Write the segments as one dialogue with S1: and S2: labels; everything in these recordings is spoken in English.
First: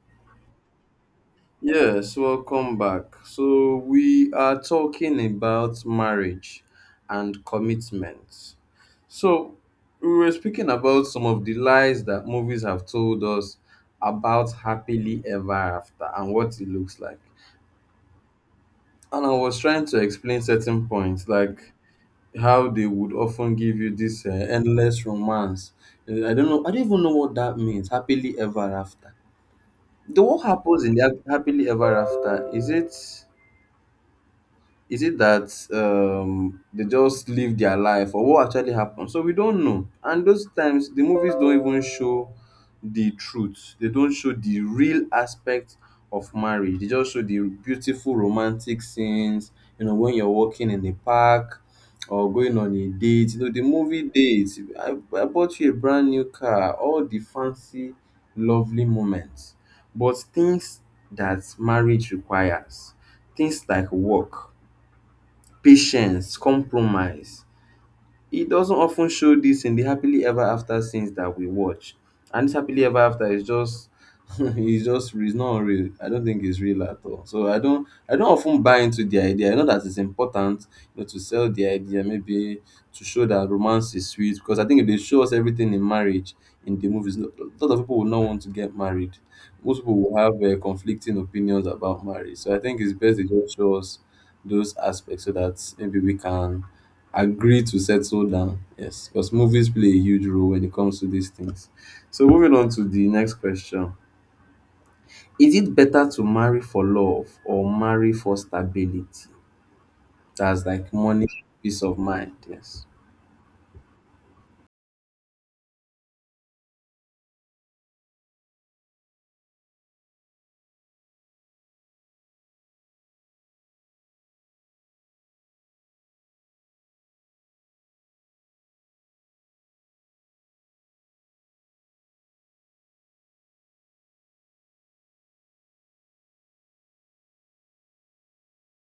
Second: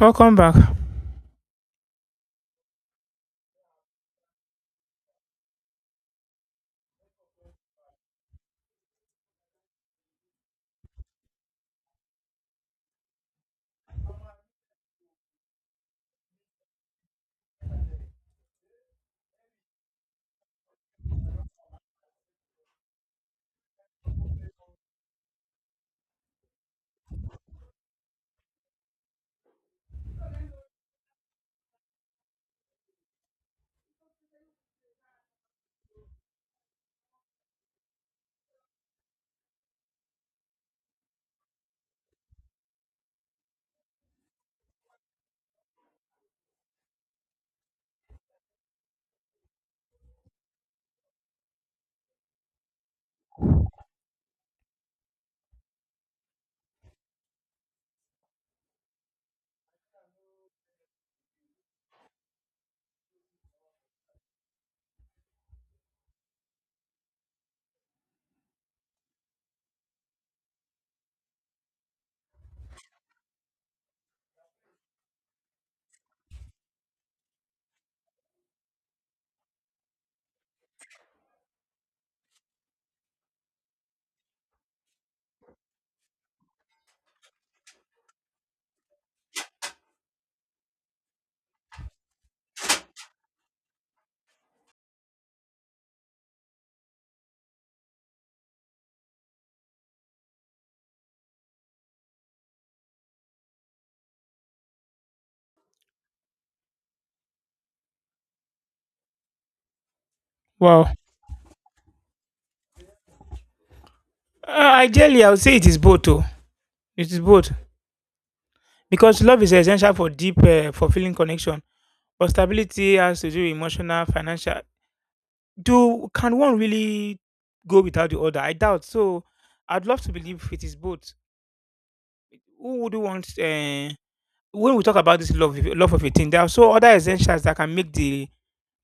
S1: Welcome back.
S2: Yes, welcome back. So, we are talking about marriage and commitment. So, we were speaking about some of the lies that movies have told us about happily ever after and what it looks like. And I was trying to explain certain points, like how they would often give you this endless romance. I don't know, I don't even know what that means, happily ever after. The what happens in the happily ever after? Is it that they just live their life or what actually happened, so we don't know, and those times the movies don't even show the truth. They don't show the real aspect of marriage. They just show the beautiful romantic scenes, you know, when you're walking in the park or going on a date, you know, the movie dates. I bought you a brand new car, all the fancy lovely moments. But things that marriage requires, things like work, patience, compromise. It doesn't often show this in the happily ever after scenes that we watch. And this happily ever after is just it's just it's not real. I don't think it's real at all. So I don't often buy into the idea. I know that it's important, you know, to sell the idea, maybe to show that romance is sweet. Because I think if they show us everything in marriage in the movies, a lot of people will not want to get married. Most people will have conflicting opinions about marriage. So I think it's best they just show us those aspects, so that maybe we can agree to settle down. Yes, because movies play a huge role when it comes to these things. So moving on to the next question. Is it better to marry for love or marry for stability? That's
S1: Wow.
S2: like money, peace of mind. Yes.
S1: Ideally, I would say it is both. Oh. It is both because love is essential for deep, fulfilling connection. But stability has to do with emotional, financial. Do can one really go without the other? I doubt. So, I'd love to believe it is both. Who would you want? When we talk about this love, love of a thing, there are so other essentials that can make the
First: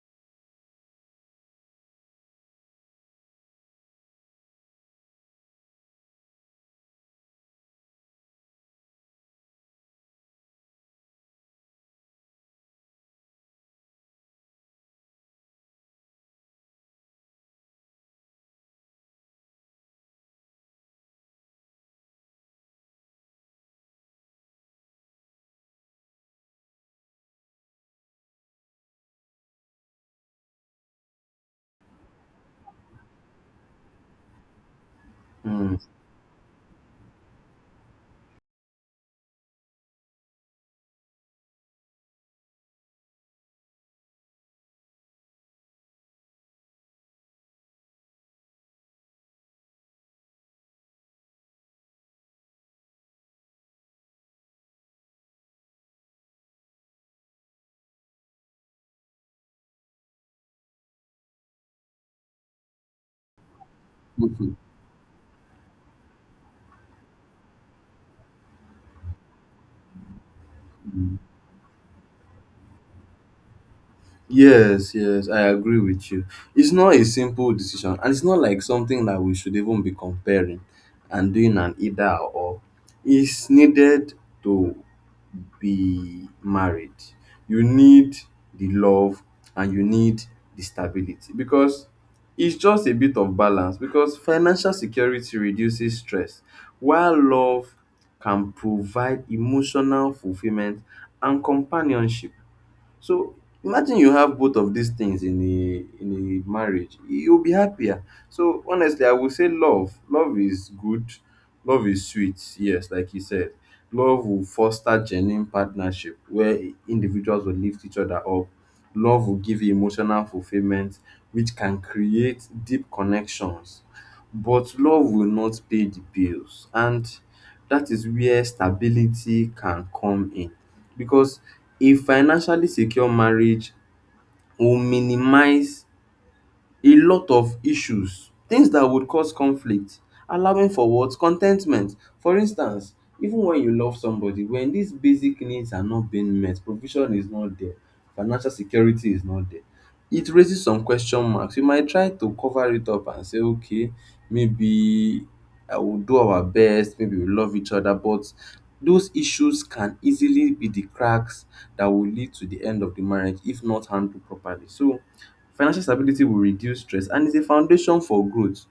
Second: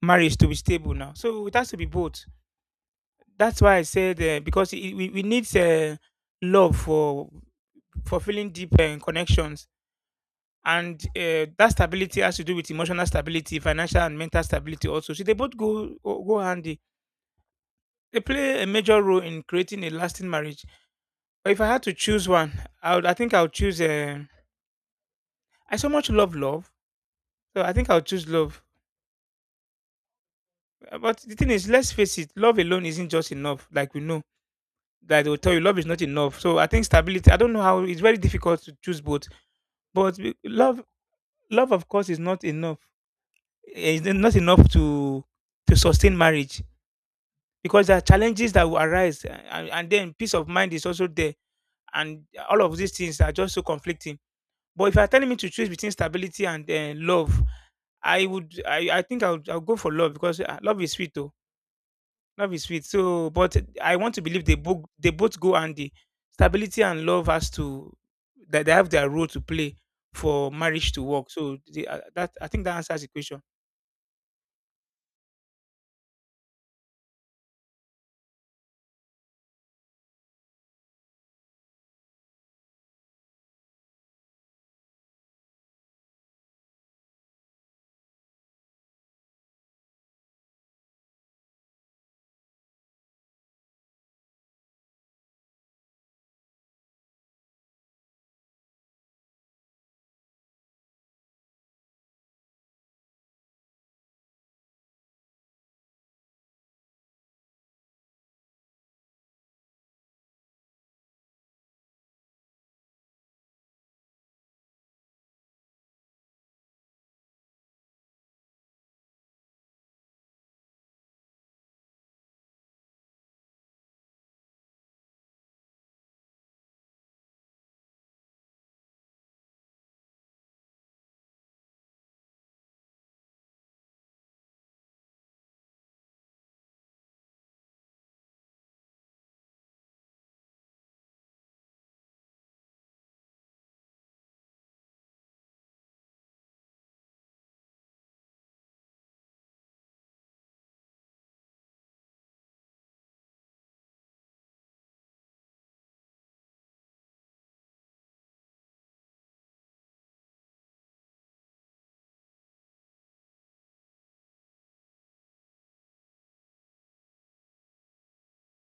S1: marriage to be stable now. So it has to be both. That's why I said because we need love for fulfilling deep connections. And that stability has to do with emotional stability, financial and mental stability also. So they both go handy. They play a major role in creating a lasting marriage. But if I had to choose one, I think I would choose. I so much love love, so I think I would choose love. But the thing is, let's face it, love alone isn't just enough. Like we know that they will tell you,
S2: Mm.
S1: love is not enough. So I think stability. I don't know how it's very difficult to choose both, but love love of course is not enough. It's not enough to sustain marriage because there are challenges that will arise, and then peace of mind is also there. And all of these things are just so conflicting. But if you're telling me to choose between stability and love, I think I'll go for love because love is sweet, though. Love is sweet. So, but I want to believe they
S2: Mhm.
S1: both, they both go handy. Stability and love has to, that they have their role to play for marriage to work. So, the, that I think that answers the question.
S2: Yes, yes, I agree with you. It's not a simple decision, and it's not like something that we should even be comparing and doing an either or. It's needed to be married. You need the love and you need the stability, because it's just a bit of balance. Because financial security reduces stress while love can provide emotional fulfillment and companionship. So imagine you have both of these things in a marriage, you'll be happier. So honestly, I would say love. Love is good. Love is sweet. Yes, like you said, love will foster genuine partnership where individuals will lift each other up. Love will give you emotional fulfillment, which can create deep connections. But love will not pay the bills, and that is where stability can come in, because a financially secure marriage will minimize a lot of issues, things that would cause conflict, allowing for what con ten tment for instance. Even when you love somebody, when these basic needs are not being met, provision is not there, financial security is not there, it raises some question marks. You might try to cover it up and say, okay, maybe I will do our best, maybe we love each other, but those issues can easily be the cracks that will lead to the end of the marriage if not handled properly. So financial stability will reduce stress and is a foundation for growth,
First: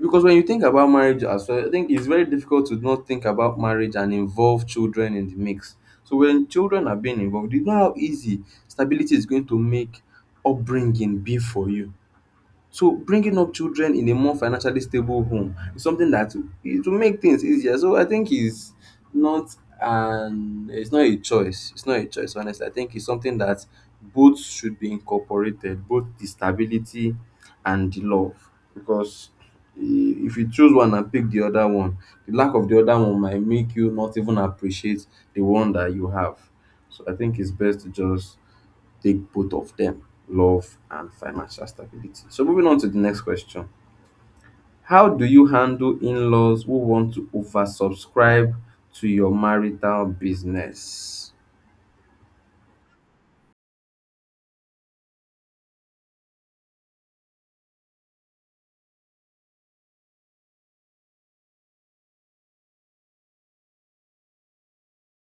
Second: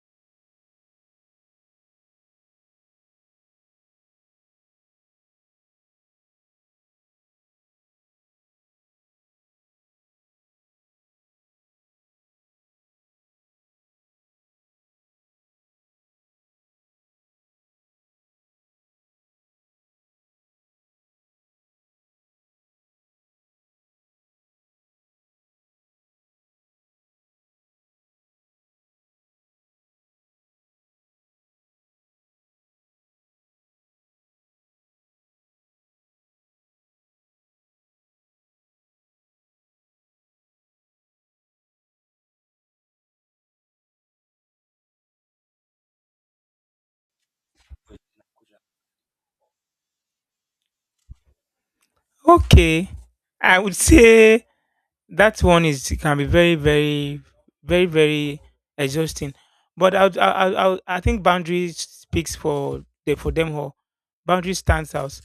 S2: because when you think about marriage as well, I think it's very difficult to not think about marriage and involve children in the mix. So when children are being involved, you know how easy stability is going to make upbringing be for you. So bringing up children in a more financially stable home is something that it will make things easier. So I think it's not an it's not a choice. It's not a choice, honestly. I think it's something that both should be incorporated, both the stability and the love. Because i- if you choose one and pick the other one, the lack of the other one might make you not even appreciate the one that you have. So I think it's best to just take both of them, love and financial stability. So, moving on to the next question. How do you handle in laws who want to oversubscribe to your marital business?
S1: Okay, I would say that one is can be very exhausting. But I, would- I think boundaries speaks for the for them all. Boundaries stands out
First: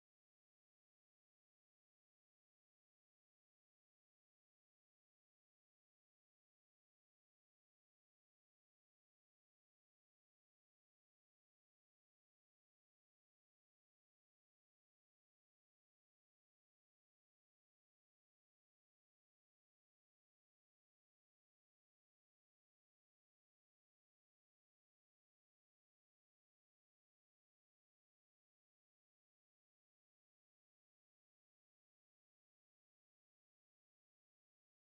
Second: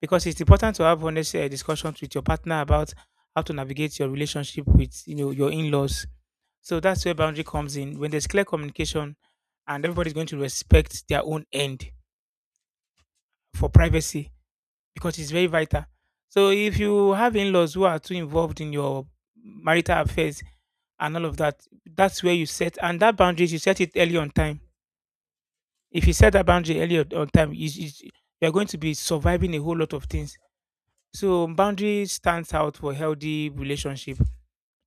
S1: because it's important to have honest discussions with your partner about how to navigate your relationship with your in-laws. So that's where boundary comes in. When there's clear communication, and everybody's going to respect their own end for privacy because it's very vital. So if you have in-laws who are too involved in your marital affairs and all of that, that's where you set and that boundaries you set it early on time. If you set that boundary early on time, is you're going to be surviving a whole lot of things. So boundary stands out for healthy relationship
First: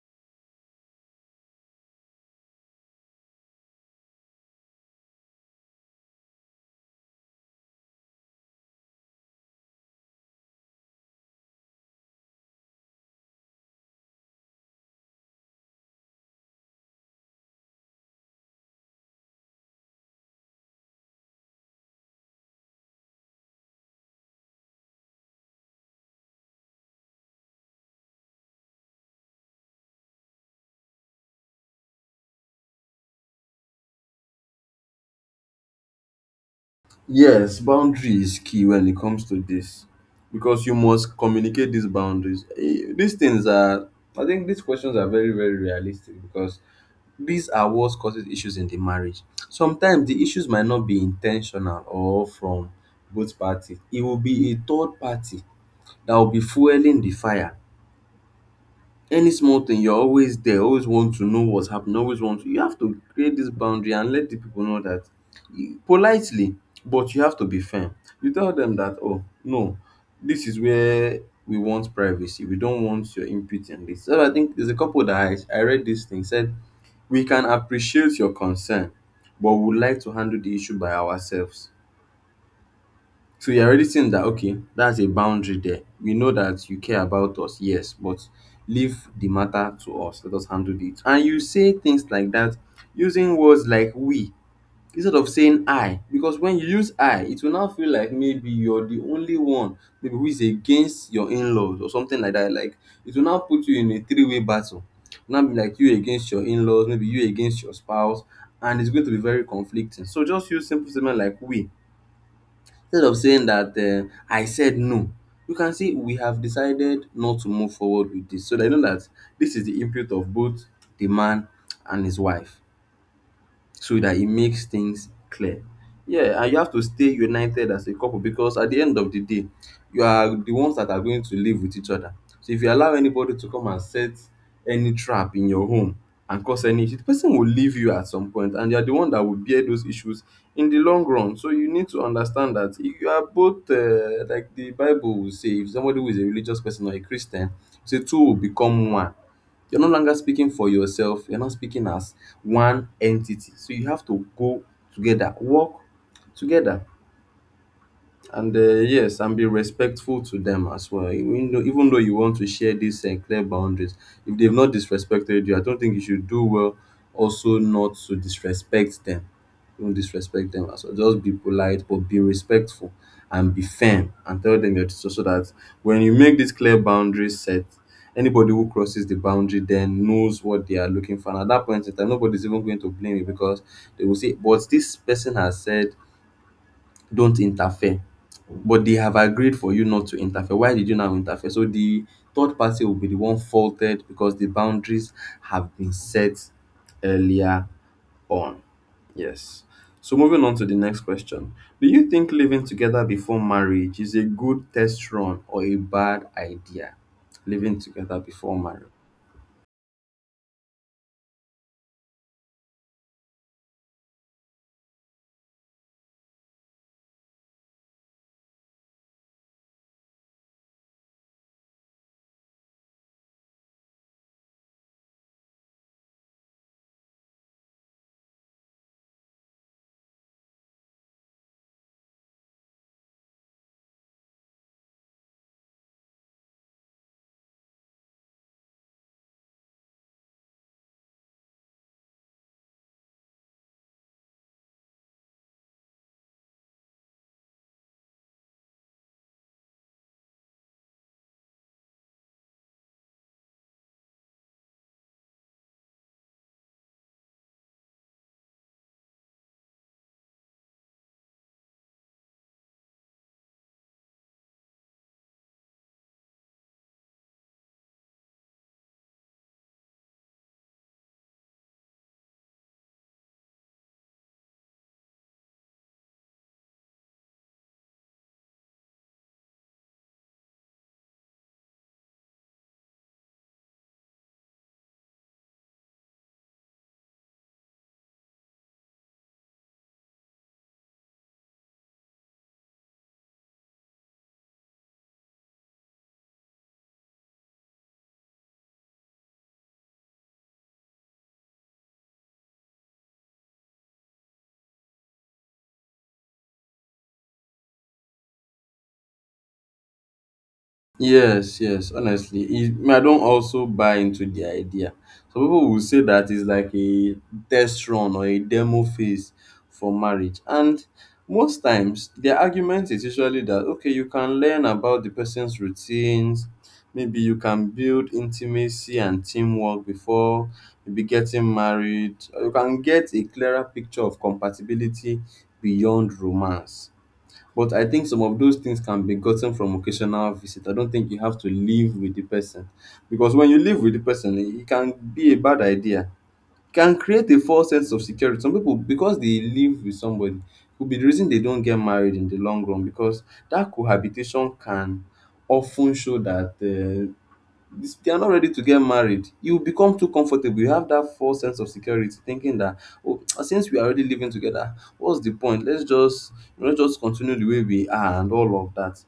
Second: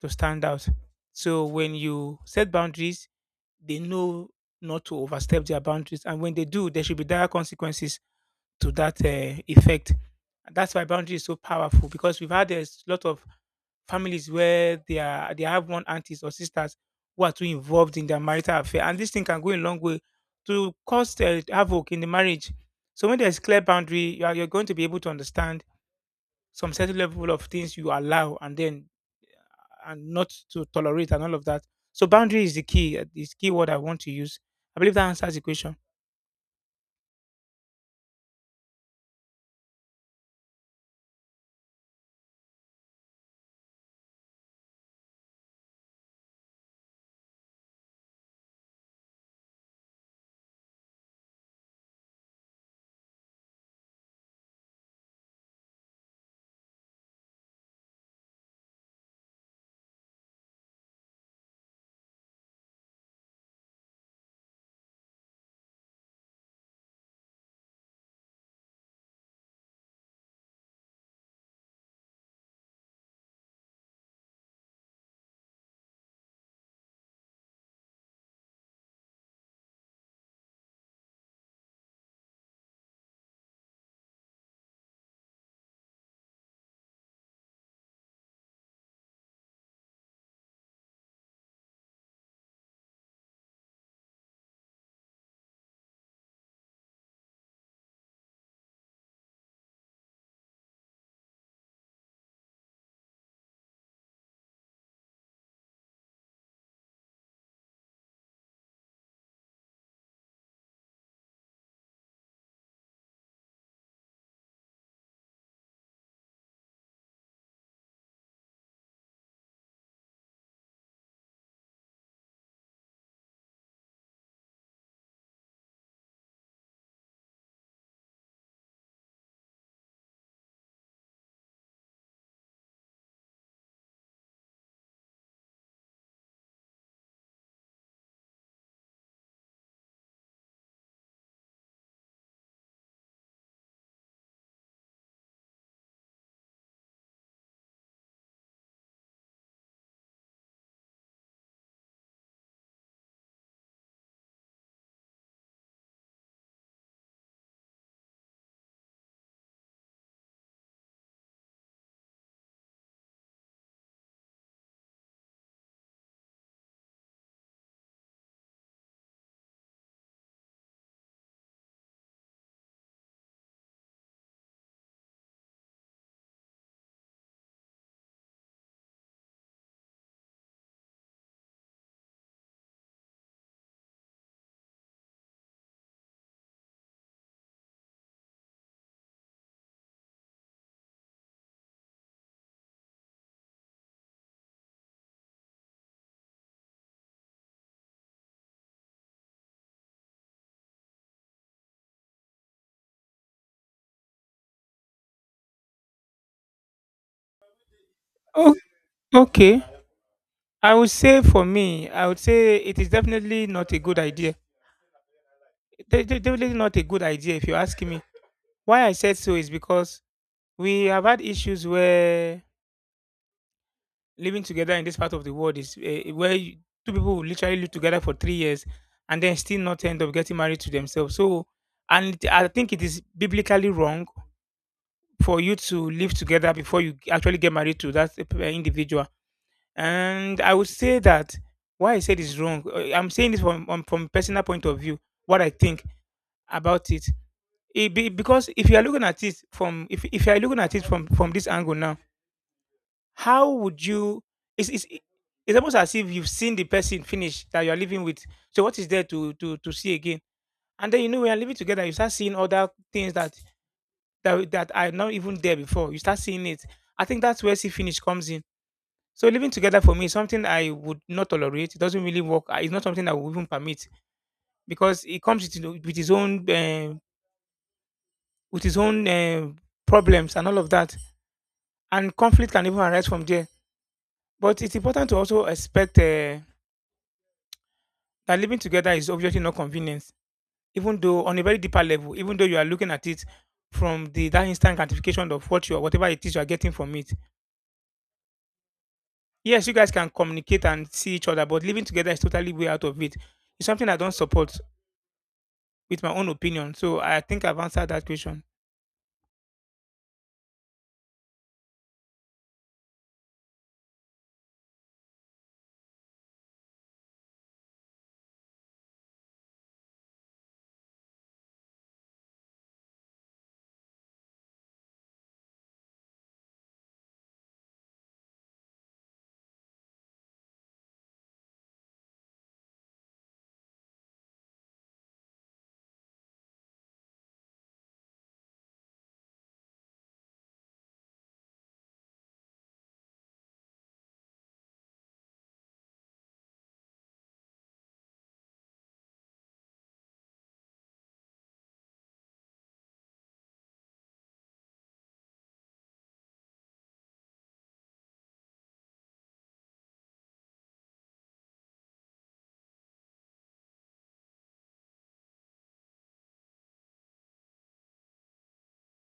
S1: to stand out. So when you set boundaries, they know not to overstep their boundaries, and when they do, there should be dire consequences to that effect. And that's why boundary is so powerful because we've had a lot of families where they have one aunties or sisters who are too involved in their marital affair, and this thing can go a long way to cause havoc in the marriage. So when there's clear boundary, you're going to be able to understand some certain level of things you allow and not to tolerate and all of that. So boundary is the key. Is key word I want to use. I believe that answers the question.
S2: Yes, boundary is key when it comes to this, because you must communicate these boundaries. Eh, these things are, I think these questions are very, very realistic, because these are what causes issues in the marriage. Sometimes the issues might not be intentional or from both parties. It will be a third party that will be fueling the fire. Any small thing, you're always there, always want to know what's happening, always want to. You have to create this boundary and let the people know that politely, but you have to be firm. You tell them that, oh, no, this is where we want privacy. We don't want your input in this. So I think there's a couple that I read, this thing said, we can appreciate your concern, but would like to handle the issue by ourselves. So you're already seeing that, okay, that's a boundary there. We know that you care about us, yes, but leave the matter to us. Let us handle it. And you say things like that, using words like we instead of saying I, because when you use I, it will now feel like maybe you're the only one, maybe who is against your in-laws or something like that. Like it will now put you in a three-way battle. Now be like you against your in-laws, maybe you against your spouse, and it's going to be very conflicting. So just use simple statement like we instead of saying that I said no. You can see we have decided not to move forward with this, so that know that this is the input of both the man and his wife, so that it makes things clear. Yeah, and you have to stay united as a couple, because at the end of the day, you are the ones that are going to live with each other. So if you allow anybody to come and set any trap in your home and cause any issue, the person will leave you at some point and you're the one that will bear those issues in the long run. So you need to understand that you are both, like the Bible will say, if somebody who is a religious person or a Christian, say two will become one. You're no longer speaking for yourself. You're not speaking as one entity. So you have to go together, work together. And yes, and be respectful to them as well. Even though you want to share these clear boundaries, if they've not disrespected you, I don't think you should do well also not to disrespect them. Don't disrespect them as well. Just be polite, but be respectful and be firm and tell them that, so, so that when you make this clear boundaries set, anybody who crosses the boundary then knows what they are looking for. And at that point in time, nobody's even going to blame you, because they will say, but this person has said don't interfere, but they have agreed for you not to interfere, why did you now interfere? So the third party will be the one faulted, because the boundaries have been set earlier on. Yes, so moving on to the next question. Do you think living together before marriage is a good test run or a bad idea? Living together
S1: Oh,
S2: before marriage.
S1: okay. I would say for me, I would say it is definitely not a good idea, definitely not a good idea if you ask me. Why I said so is because we have had issues where living together in this part of the world is where two people will literally live together for 3 years and then still not end up getting married to themselves. So, and I think it is biblically wrong for you to live together before you actually get married to that individual. And I would say that why I said is wrong. I'm saying this from personal point of view, what I think about it it be, because if you are looking at it from if you are looking at it from this angle now, how would you, it's, it's it's almost as if you've seen the person finish that you are living with, so what is there to see again. And then you know when you're living together you start seeing other things that are not even there before you start seeing it. I think that's where see finish comes in. So living together for me is something I would not tolerate. It doesn't really work. It's not something I would even permit because it comes with its own problems and all of that, and conflict can even arise from there. But it's important to also expect that living together is obviously not convenience, even though on a very deeper level, even though you are looking at it from the that instant gratification of what you are, whatever it is you are getting from it. Yes, you guys can communicate and see each other, but living together is totally way out of it. It's something I don't support with my own opinion. So I think I've answered that question.
S2: Yes, yes, honestly, it, me, I don't also buy into the idea. Some people will say that it's like a test run or a demo phase for marriage. And most times, their argument is usually that, okay, you can learn about the person's routines, maybe you can build intimacy and teamwork before maybe getting married, or you can get a clearer picture of compatibility beyond romance. But I think some of those things can be gotten from occasional visit. I don't think you have to live with the person. Because when you live with the person, it can be a bad idea. It can create a false sense of security. Some people, because they live with somebody, could be the reason they don't get married in the long run because that cohabitation can often show that this they are not ready to get married. You become too comfortable, you have that false sense of security thinking that, oh, since we are already living together, what's the point? Let's just continue the way we are and all of that.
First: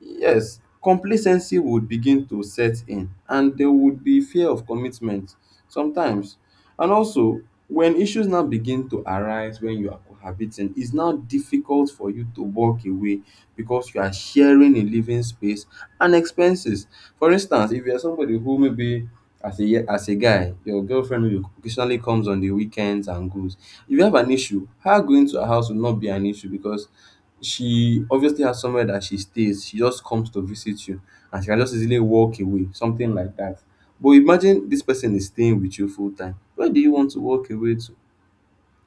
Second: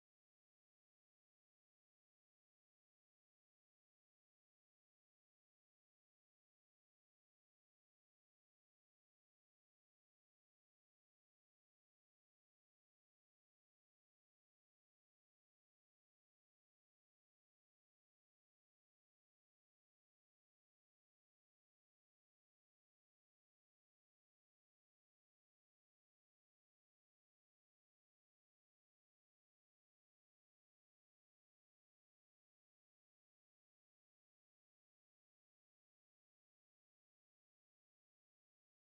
S2: Yes, complacency would begin to set in, and there would be fear of commitment sometimes. And also, when issues now begin to arise, when you are cohabiting, it's now difficult for you to walk away because you are sharing a living space and expenses. For instance, if you're somebody who maybe as a guy, your girlfriend maybe occasionally comes on the weekends and goes. If you have an issue, her going to her house will not be an issue because she obviously has somewhere that she stays. She just comes to visit you, and she can just easily walk away, something like that. But imagine this person is staying with you full time. Where do you want to walk away to?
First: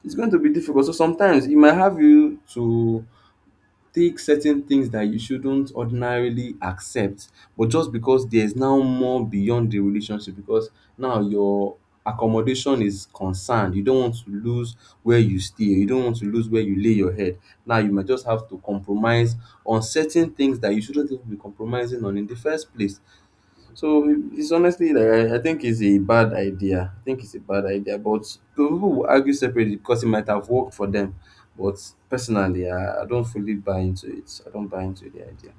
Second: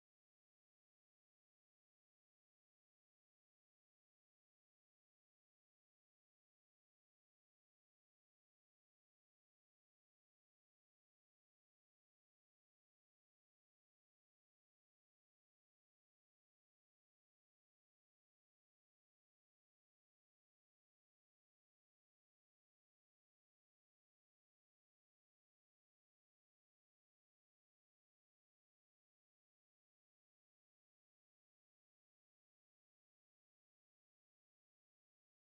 S2: It's going to be difficult. So sometimes it might have you to take certain things that you shouldn't ordinarily accept, but just because there's now more beyond the relationship, because now your accommodation is concerned, you don't want to lose where you stay, you don't want to lose where you lay your head. Now you might just have to compromise on certain things that you shouldn't even be compromising on in the first place. So it's honestly like, I think it's a bad idea. I think it's a bad idea, but people will argue separately because it might have worked for them. But personally, I don't fully buy into it. I don't buy into the idea.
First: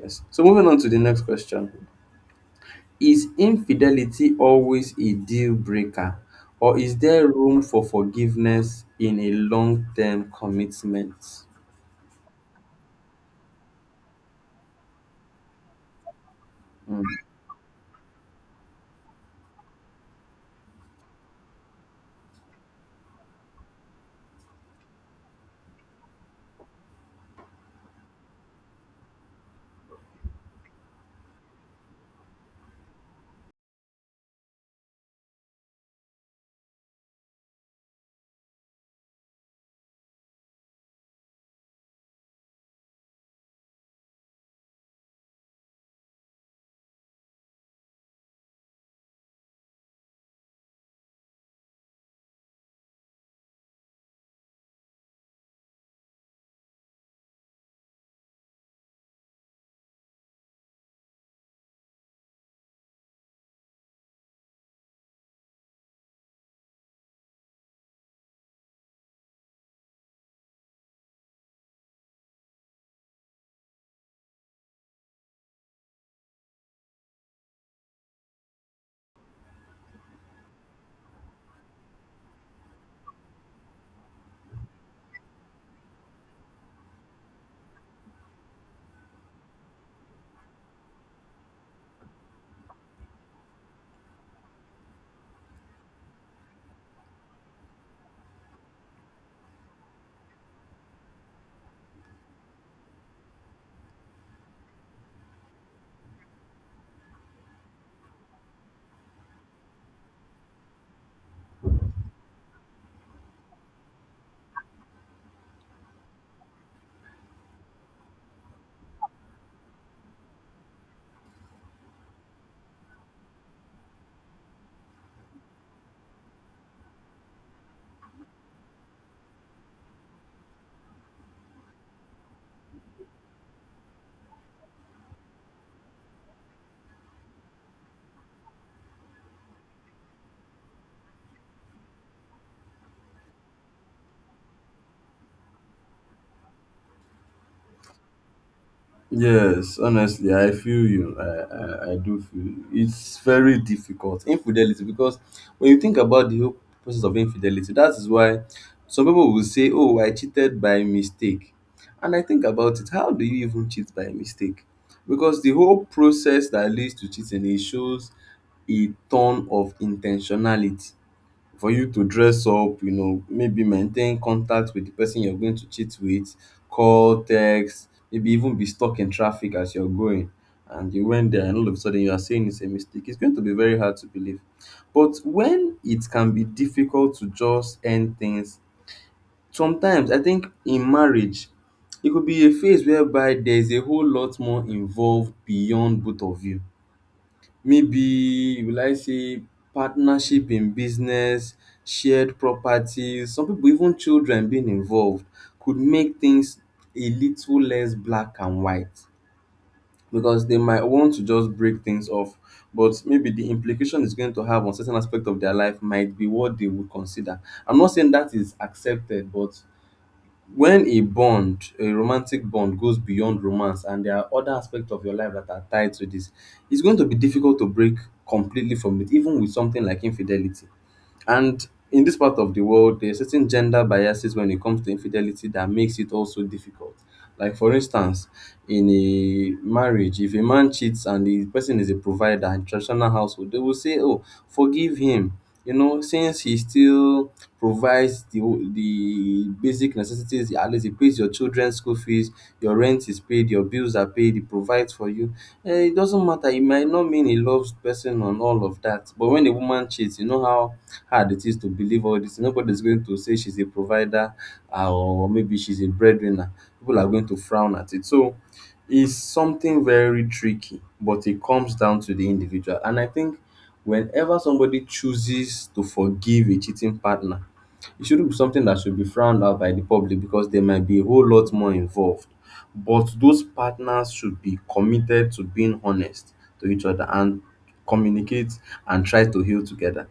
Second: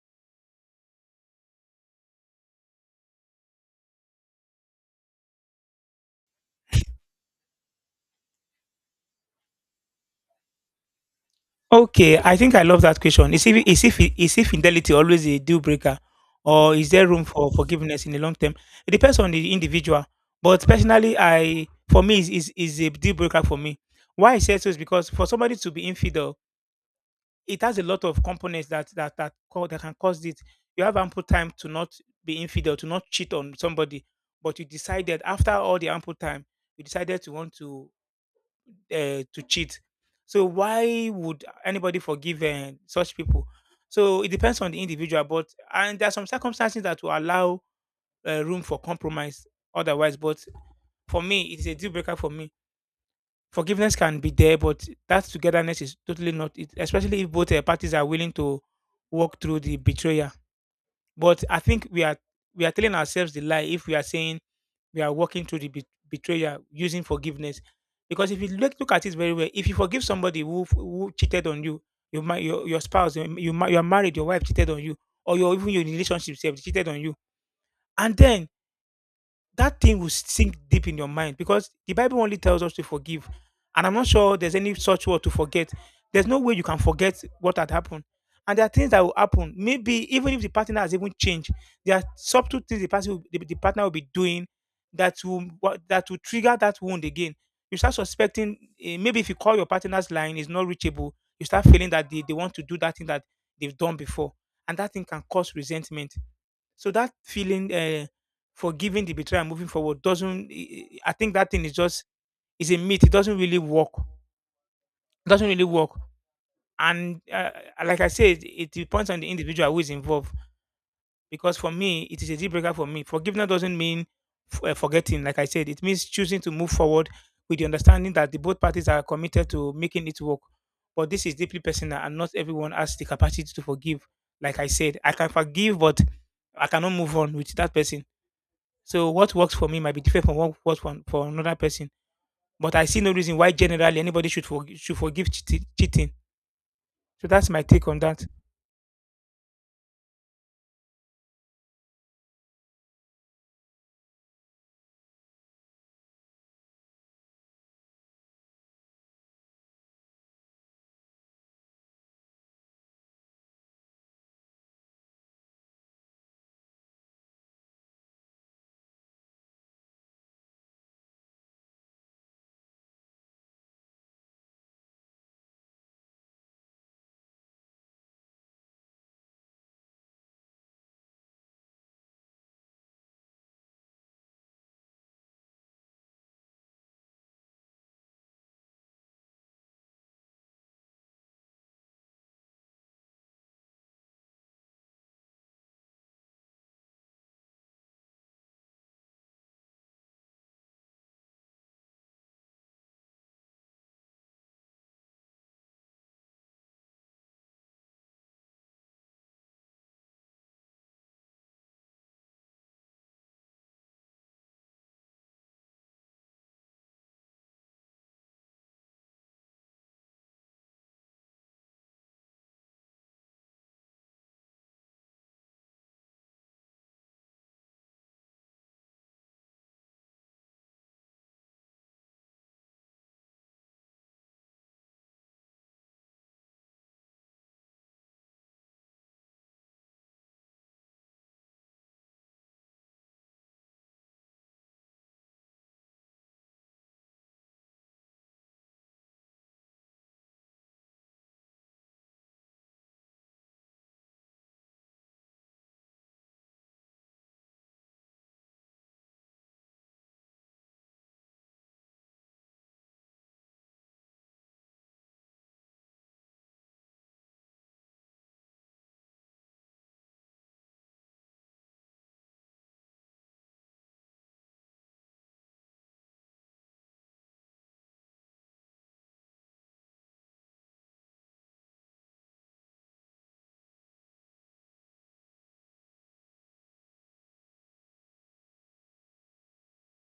S2: Yes. So moving on to the next question: Is infidelity always a deal breaker, or is there room for forgiveness in a long-term commitment?
S1: Okay, I think I love that question. Is if is if is if fidelity always a deal breaker, or is
S2: Hmm.
S1: there room for forgiveness in the long term? It depends on the individual. But personally, I for me is a deal breaker for me. Why I say so is because for somebody to be infidel, it has a lot of components that can cause it. You have ample time to not be infidel, to not cheat on somebody, but you decided after all the ample time, you decided to want to cheat. So why would anybody forgive such people? So it depends on the individual, but and there are some circumstances that will allow room for compromise. Otherwise, but for me, it is a deal breaker for me. Forgiveness can be there, but that togetherness is totally not it, especially if both parties are willing to walk through the betrayal. But I think we are telling ourselves the lie if we are saying we are walking through the betrayal using forgiveness. Because if you look at it very well, if you forgive somebody who cheated on you, your spouse, you are married, your wife cheated on you, or your even your relationship self cheated on you, and then that thing will sink deep in your mind because the Bible only tells us to forgive. And I'm not sure there's any such word to forget. There's no way you can forget what had happened. And there are things that will happen. Maybe even if the partner has even changed, there are subtle things the partner will be doing that will that will trigger that wound again. You start suspecting. Maybe if you call your partner's line, it's not reachable. You start feeling that they want to do that thing that they've done before, and that thing can cause resentment. So that feeling, forgiving the betrayal and moving forward, doesn't. I think that thing is just is a myth. It doesn't really work. It doesn't really work. And like I said, it depends on the individual who is involved. Because for me, it is a deal breaker for me. Forgiveness doesn't mean forgetting. Like I said, it means choosing to move forward with the understanding that the both parties are committed to making it work. But this is deeply personal, and not everyone has the capacity to forgive. Like I said, I can forgive, but I cannot move on with that person. So what works for me might be different from what works for another person. But I see no reason why generally anybody should forgive cheating. So that's my take on that.
S2: Yes, honestly, I feel you. I do feel you. It's very difficult. Infidelity, because when you think about the whole process of infidelity, that is why some people will say, "Oh, I cheated by mistake." And I think about it, how do you even cheat by mistake? Because the whole process that leads to cheating, it shows a ton of intentionality. For you to dress up, you know, maybe maintain contact with the person you're going to cheat with, call, text, maybe even be stuck in traffic as you're going. And you went there, and all of a sudden you are saying it's a mistake. It's going to be very hard to believe. But when it can be difficult to just end things. Sometimes I think in marriage, it could be a phase whereby there's a whole lot more involved beyond both of you. Maybe, will I say, partnership in business, shared properties. Some people, even children being involved, could make things a little less black and white, because they might want to just break things off. But maybe the implication is going to have on certain aspect of their life might be what they would consider. I'm not saying that is accepted, but when a bond, a romantic bond, goes beyond romance, and there are other aspects of your life that are tied to this, it's going to be difficult to break completely from it, even with something like infidelity. And in this part of the world, there are certain gender biases when it comes to infidelity that makes it also difficult. Like, for instance, in a marriage, if a man cheats and the person is a provider in traditional household, they will say, "Oh, forgive him, you know, since he still provides the basic necessities. At least it pays your children's school fees, your rent is paid, your bills are paid, he provides for you." It doesn't matter, it might not mean he loves person and all of that. But when a woman cheats, you know how hard it is to believe all this. Nobody's going to say she's a provider, or maybe she's a breadwinner. People are going to frown at it. So it's something very tricky, but it comes down to the individual. And I think whenever somebody chooses to forgive a cheating partner, it shouldn't be something that should be frowned out by the public, because there might be a whole lot more involved. But those partners should be committed to being honest to each other, and communicate, and try to heal together.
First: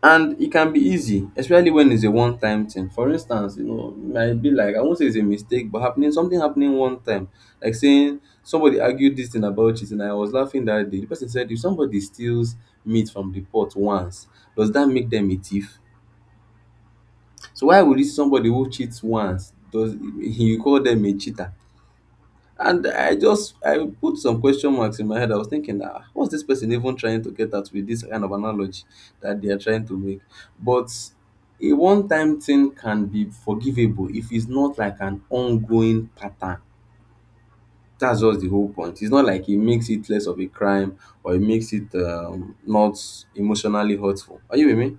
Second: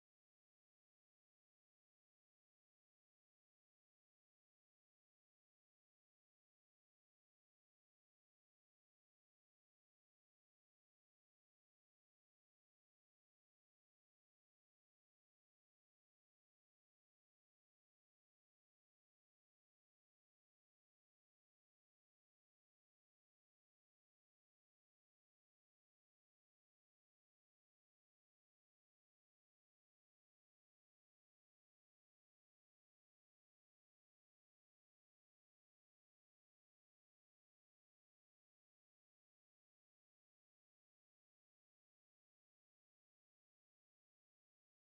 S2: And it can be easy, especially when it's a one time thing. For instance, you know, it might be like, I won't say it's a mistake, but happening, something happening one time. Like saying, somebody argued this thing about cheating, and I was laughing that day. The person said, if somebody steals meat from the pot once, does that make them a thief? So why would this somebody who cheats once does, you call them a cheater? And I just, I put some question marks in my head. I was thinking, ah, what's this person even trying to get at with this kind of analogy that they are trying to make? But a one-time thing can be forgivable if it's not like an ongoing pattern. That's just the whole point. It's not like it makes it less of a crime, or it makes it not emotionally hurtful. Are you with me?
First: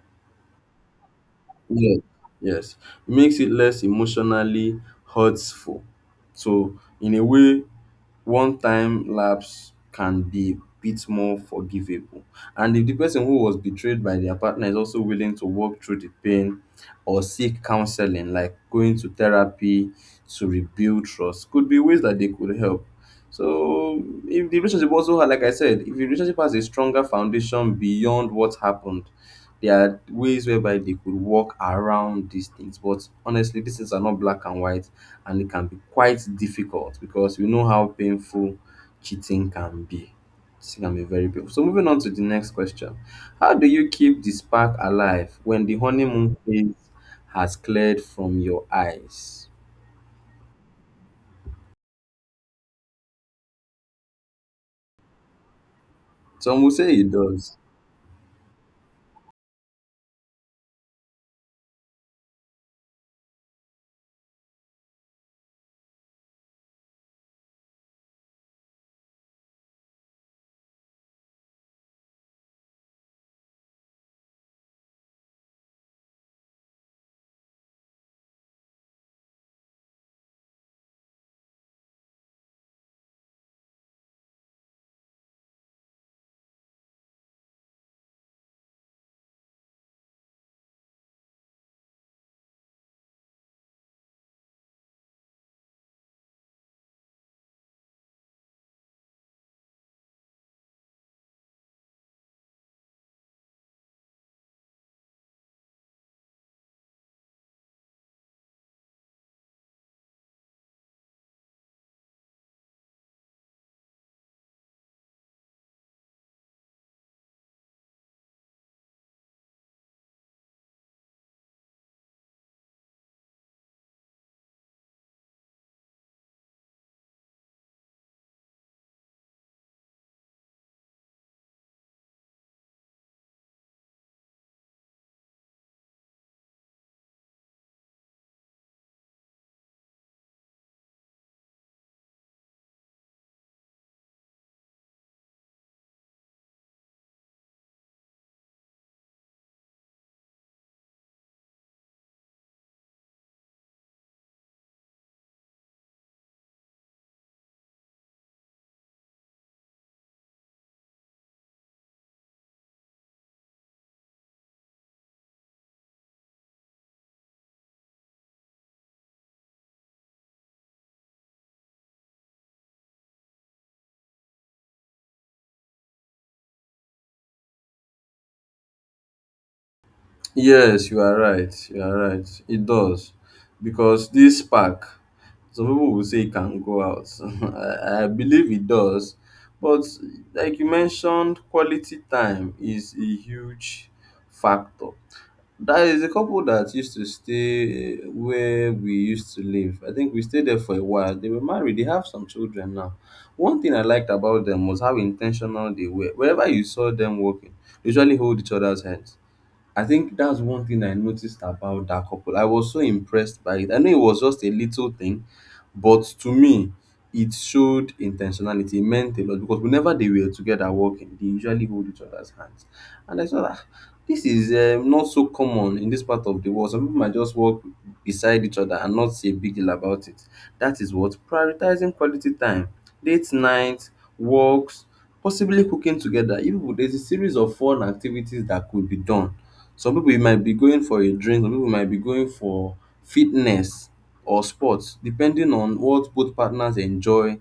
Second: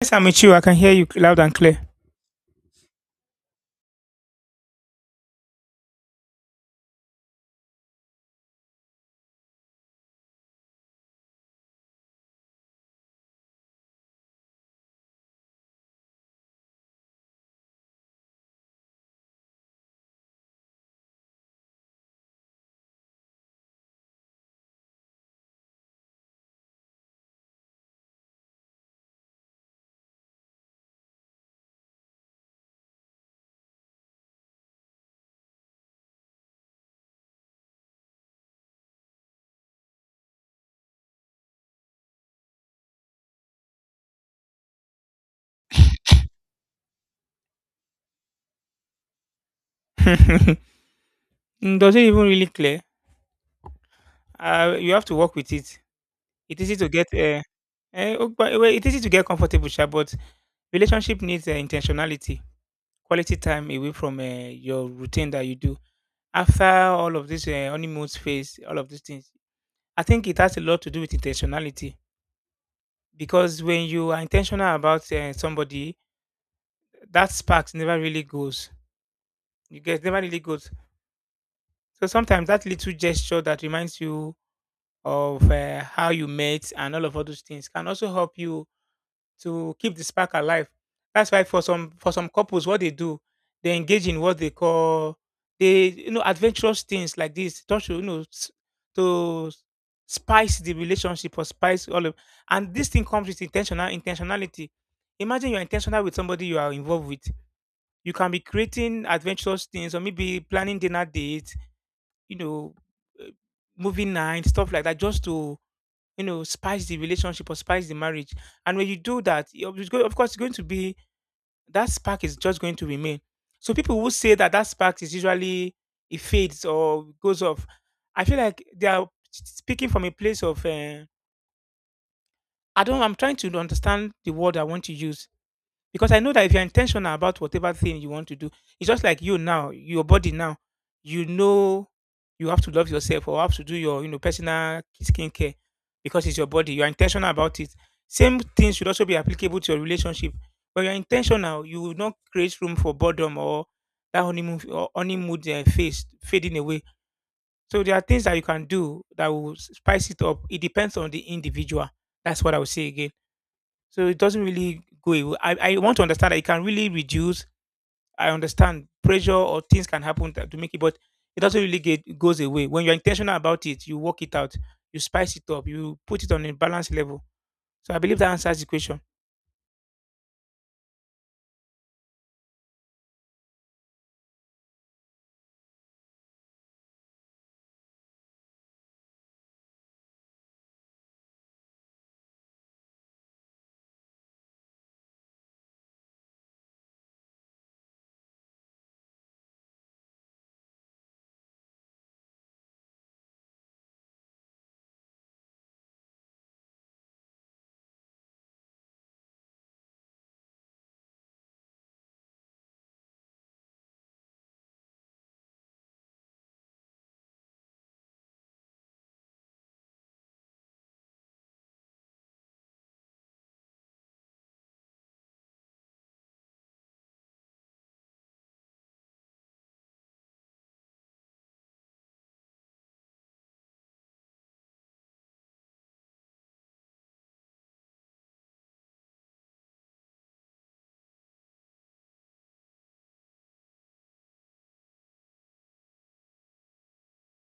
S1: Yes, I'm with you. I can hear you loud and clear.
S2: Yes, yes. It makes it less emotionally hurtful. So, in a way, one time lapse can be a bit more forgivable. And if the person who was betrayed by their partner is also willing to walk through the pain or seek counseling, like going to therapy to rebuild trust, could be ways that they could help. So, if the relationship also, like I said, if the relationship has a stronger foundation beyond what happened, there are ways whereby they could work around these things. But honestly, these things are not black and white, and it can be quite difficult because we know how painful cheating can be. Cheating can be very painful. So moving on to the next question. How do you keep the spark alive when the honeymoon phase has cleared from your eyes?
S1: Mm, does it even really clear? You have to work with it. It
S2: Some will
S1: is easy to
S2: say
S1: get
S2: it does.
S1: oh, but, well, it is easy to get comfortable, sha, but relationship needs intentionality, quality time away from your routine that you do. After all of this honeymoon phase, all of these things, I think it has a lot to do with intentionality because when you are intentional about somebody, that spark never really goes. You get never really goes. So sometimes that little gesture that reminds you of how you met and all those things can also help you to keep the spark alive. That's why for some couples, what they do, they engage in what they call they you know adventurous things like this, just to to s- spice the relationship or spice all of. And this thing comes with intentionality. Imagine you're intentional with somebody you are involved with. You can be creating adventurous things or maybe planning dinner dates, you know, uh, movie night, stuff like that, just to spice the relationship or spice the marriage. And when you do that, of course, it's going to be that spark is just going to remain. So people who say that that spark is usually it fades or goes off, I feel like they are speaking from a place of I don't. I'm trying to understand the word I want to use because I know that if you're intentional about whatever thing you want to do, it's just like you now, your body now, you know you have to love yourself or have to do your personal skincare because it's your body. You're intentional about it. Same thing should also be applicable to your relationship. When you're intentional, you will not create room for boredom or that honeymoon or honeymoon phase fading away. So there are things that you can do that will spice it up. It depends on the individual. That's what I would say again. So it doesn't really go away. I want to understand that it can really reduce. I understand pressure or things can happen to make it, but it doesn't really get goes away. When you're intentional about it, you work it out, you spice it up, you put it on a balanced level. So I believe that answers the question.
S2: Yes, you are right. You are right. It does. Because this spark, some people will say it can go out. I believe it does. But like you mentioned, quality time is a huge factor. There is a couple that used to stay, where we used to live. I think we stayed there for a while. They were married. They have some children now. One thing I liked about them was how intentional they were. Wherever you saw them walking, they usually hold each other's hands. I think that's one thing I noticed about that couple. I was so impressed by it. I know it was just a little thing, but to me, it showed intentionality. It meant a lot because whenever they were together working, they usually hold each other's hands. And I thought, "Ah, this is not so common in this part of the world. Some people might just work beside each other and not say a big deal about it." That is what, prioritizing quality time, date nights, walks, possibly cooking together. Even there's a series of fun activities that could be done. Some people might be going for a drink, some people might be going for fitness or sports, depending on what both partners enjoy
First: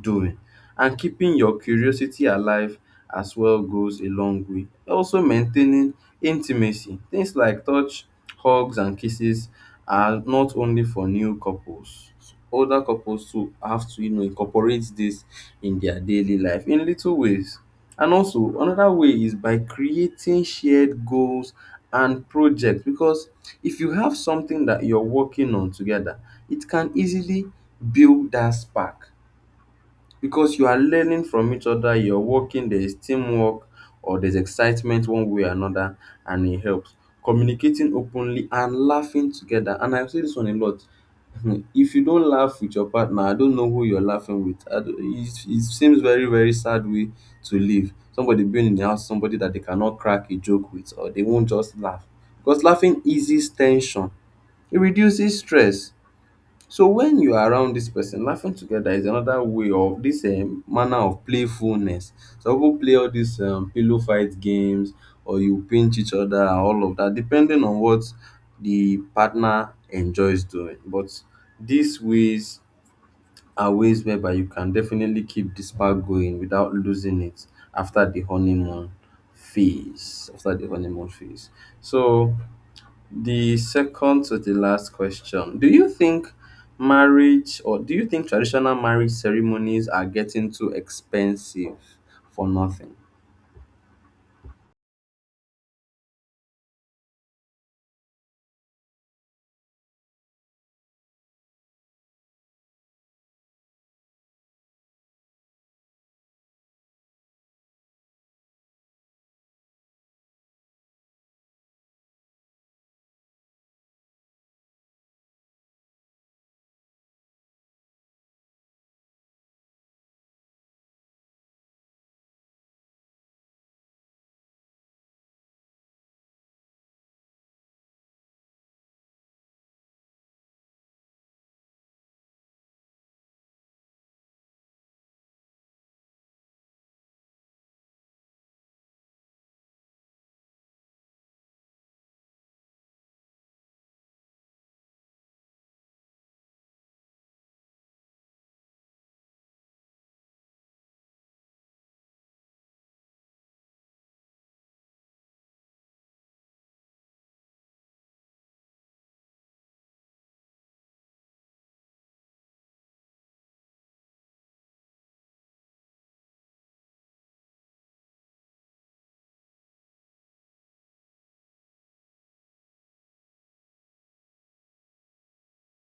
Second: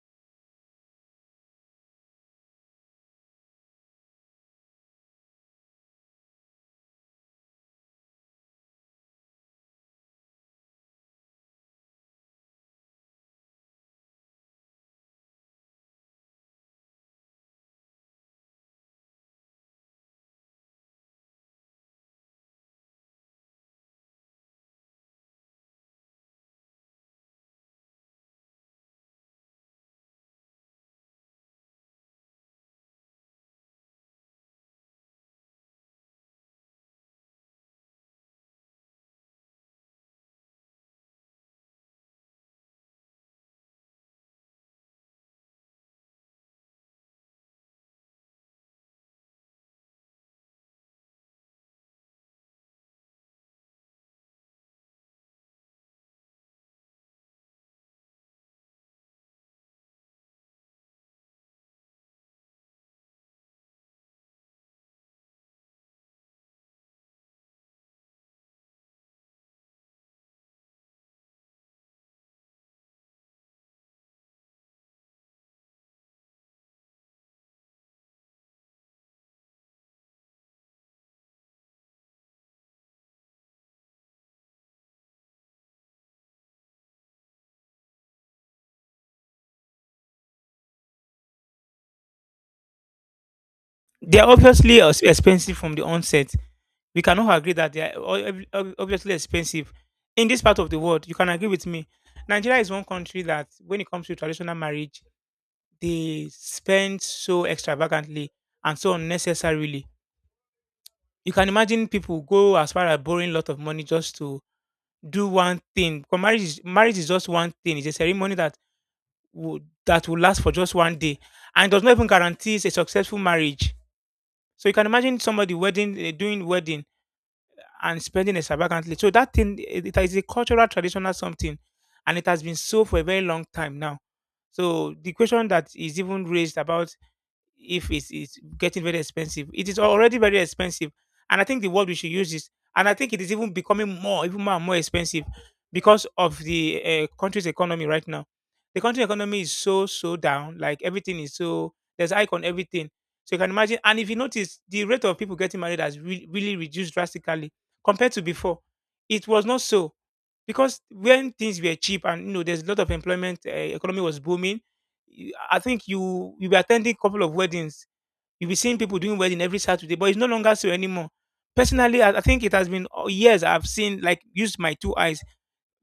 S2: doing. And keeping your curiosity alive as well goes a long way. Also, maintaining intimacy. Things like touch, hugs, and kisses are not only for new couples. Older couples too have to, you know, incorporate this in their daily life in little ways. And also another way is by creating shared goals and projects, because if you have something that you're working on together, it can easily build that spark, because you are learning from each other, you're working, there's teamwork or there's excitement one way or another, and it helps. Communicating openly and laughing together. And I say this one a lot. If you don't laugh with your partner, I don't know who you're laughing with. I don't, it seems very, very sad way to live. Somebody being in the house, somebody that they cannot crack a joke with, or they won't just laugh. Because laughing eases tension, it reduces stress. So when you are around this person, laughing together is another way of this manner of playfulness. Some people play all these pillow fight games, or you pinch each other, and all of that, depending on what the partner enjoys doing. But these ways are ways whereby you can definitely keep the spark going without losing it after the honeymoon phase. After the honeymoon phase, so the second to the last question. Do you think marriage, or do you think traditional marriage ceremonies are getting too expensive for nothing?
S1: They are obviously expensive from the onset. We cannot agree that they are obviously expensive. In this part of the world, you can agree with me. Nigeria is one country that, when it comes to traditional marriage, they spend so extravagantly and so unnecessarily. You can imagine people go as far as borrowing a lot of money just to do one thing. Because marriage is just one thing. It's a ceremony that would that will last for just one day and does not even guarantee a successful marriage. So you can imagine somebody wedding eh, doing wedding and spending extravagantly. So that thing eh, it is a cultural traditional something, and it has been so for a very long time now. So the question that is even raised about if it's getting very expensive. It is already very expensive. And I think the word we should use is, and I think it is even becoming more, even more and more expensive because of the country's economy right now. The country economy is so, so down. Like everything is so, there's hike on everything. So you can imagine. And if you notice, the rate of people getting married has really reduced drastically compared to before. It was not so because when things were cheap and, you know, there's a lot of employment, economy was booming. You- I think you'll be attending a couple of weddings. You'll be seeing people doing wedding every Saturday, but it's no longer so anymore. Personally, I think it has been years I've seen like used my two eyes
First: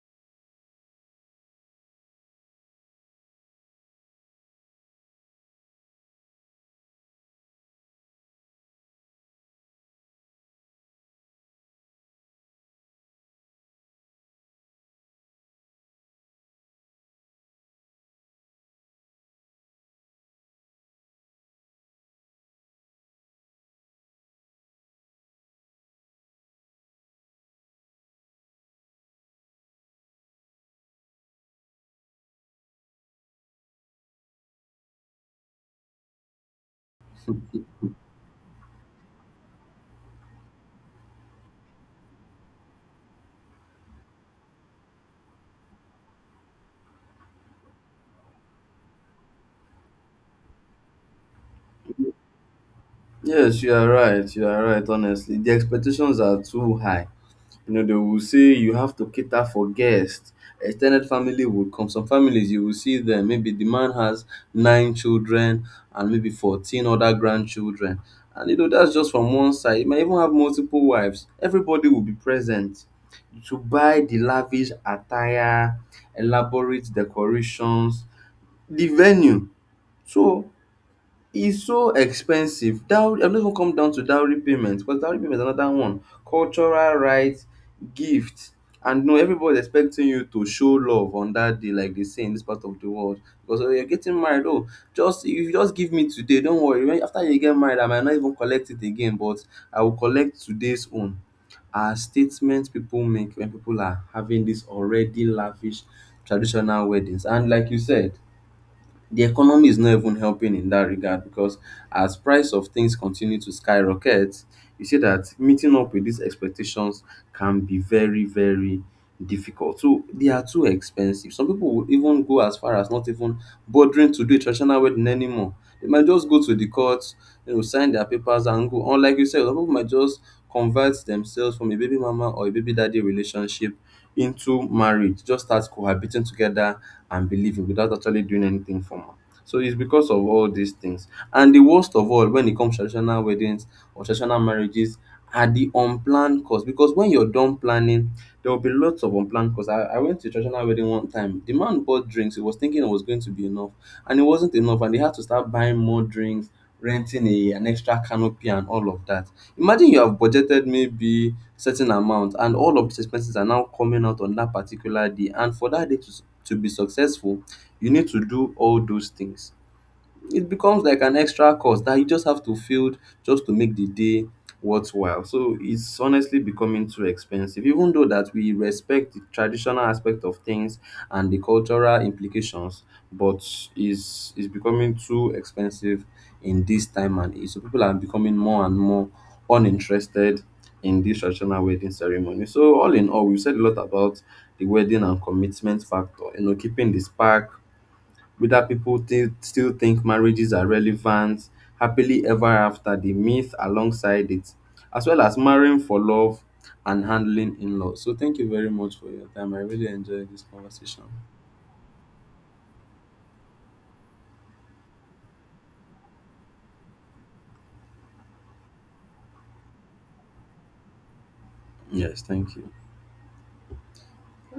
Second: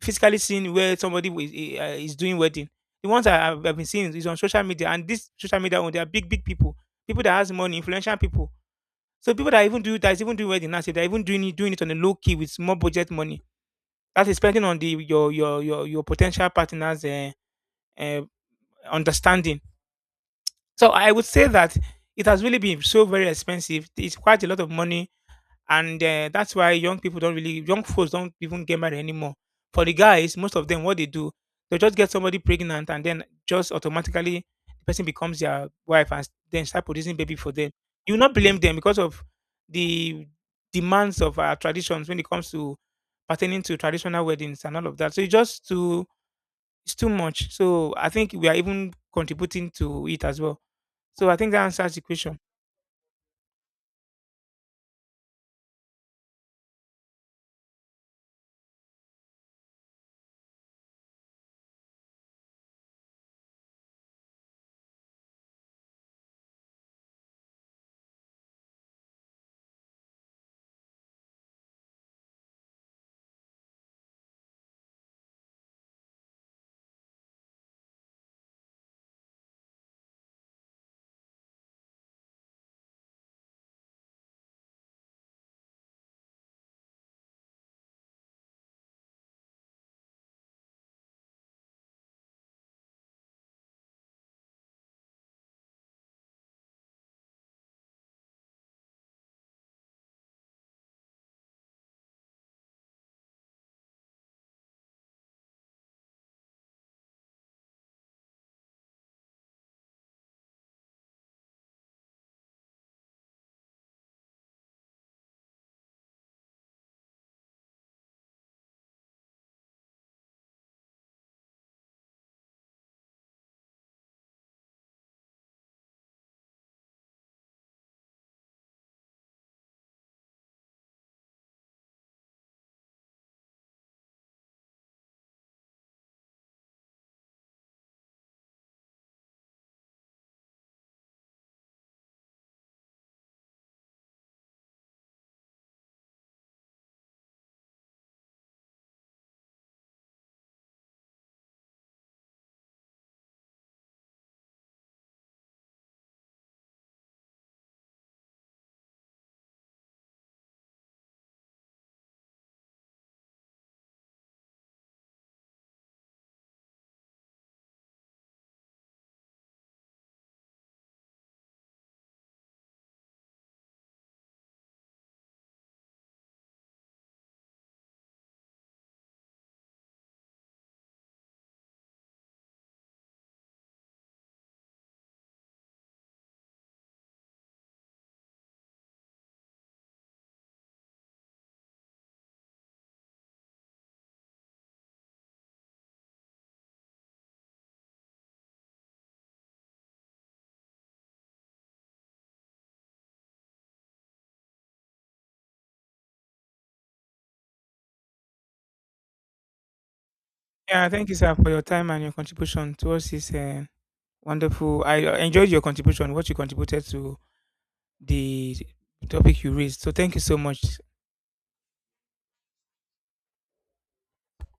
S1: physically seen where somebody is doing wedding. The ones I've been seeing is on social media, and this social media one, they are big big people, people that has money, influential people. So people that even do that is even doing wedding now, say they're even doing it on a low key with small budget money. That is depending on the your potential partners. Uh, understanding. So I would say that it has really been so very expensive. It's quite a lot of money, and that's why young folks don't even get married anymore. For the guys, most of them, what they do, they just get somebody pregnant, and then just automatically the person becomes their wife, and then start producing baby for them. You will not blame them because of the demands of our traditions when it comes to pertaining to traditional weddings and all of that. So it's just to it's too much. So I think we are even contributing to it as well. So I think that answers the question.
S2: Yes, you are right. You are right, honestly. The expectations are too high. You know, they will say you have to cater for guests. Extended family will come. Some families, you will see them. Maybe the man has 9 children and maybe 14 other grandchildren. And you know, that's just from one side. You might even have multiple wives. Everybody will be present. To buy the lavish attire, elaborate decorations, the venue. So it's so expensive. Dowry, I am not even come down to dowry payment, because dowry payment is another one. Cultural rights, gift, and no, everybody's expecting you to show love on that day, like they say in this part of the world. Because, oh, you're getting married, oh, just if you just give me today, don't worry. When, after you get married, I might not even collect it again, but I will collect today's own. Are statements people make when people are having these already lavish traditional weddings. And like you said, the economy is not even helping in that regard, because as price of things continue to skyrocket, you see that meeting up with these expectations can be very, very difficult. So they are too expensive. Some people will even go as far as not even bothering to do a traditional wedding anymore. They might just go to the court, you know, sign their papers and go. Unlike you said, some people might just convert themselves from a baby mama or a baby daddy relationship into marriage, just start cohabiting together and believing without actually doing anything formal. So it's because of all these things. And the worst of all, when it comes to traditional weddings or traditional marriages, are the unplanned costs. Because when you're done planning, there will be lots of unplanned costs. I went to a traditional wedding one time. The man bought drinks. He was thinking it was going to be enough, and it wasn't enough, and they had to start buying more drinks, renting a an extra canopy and all of that. Imagine you have budgeted maybe certain amount, and all of these expenses are now coming out on that particular day, and for that day to, to be successful, you need to do all those things. It becomes like an extra cost that you just have to field just to make the day worthwhile. So it's honestly becoming too expensive, even though that we respect the traditional aspect of things and the cultural implications, but is becoming too expensive in this time and age. So people are becoming more and more uninterested in this traditional wedding ceremony. So all in all, we've said a lot about the wedding and commitment factor, you know, keeping the spark, whether people still think marriages are relevant, happily ever after, the myth alongside it, as well as marrying for love and handling in laws. So, thank you very much for your time. I really enjoyed this
S1: Yeah,
S2: conversation.
S1: thank you, sir, for your time and your contribution towards this wonderful. I enjoyed your contribution, what you contributed to the topic you raised. So thank you so much.
S2: Yes, thank you.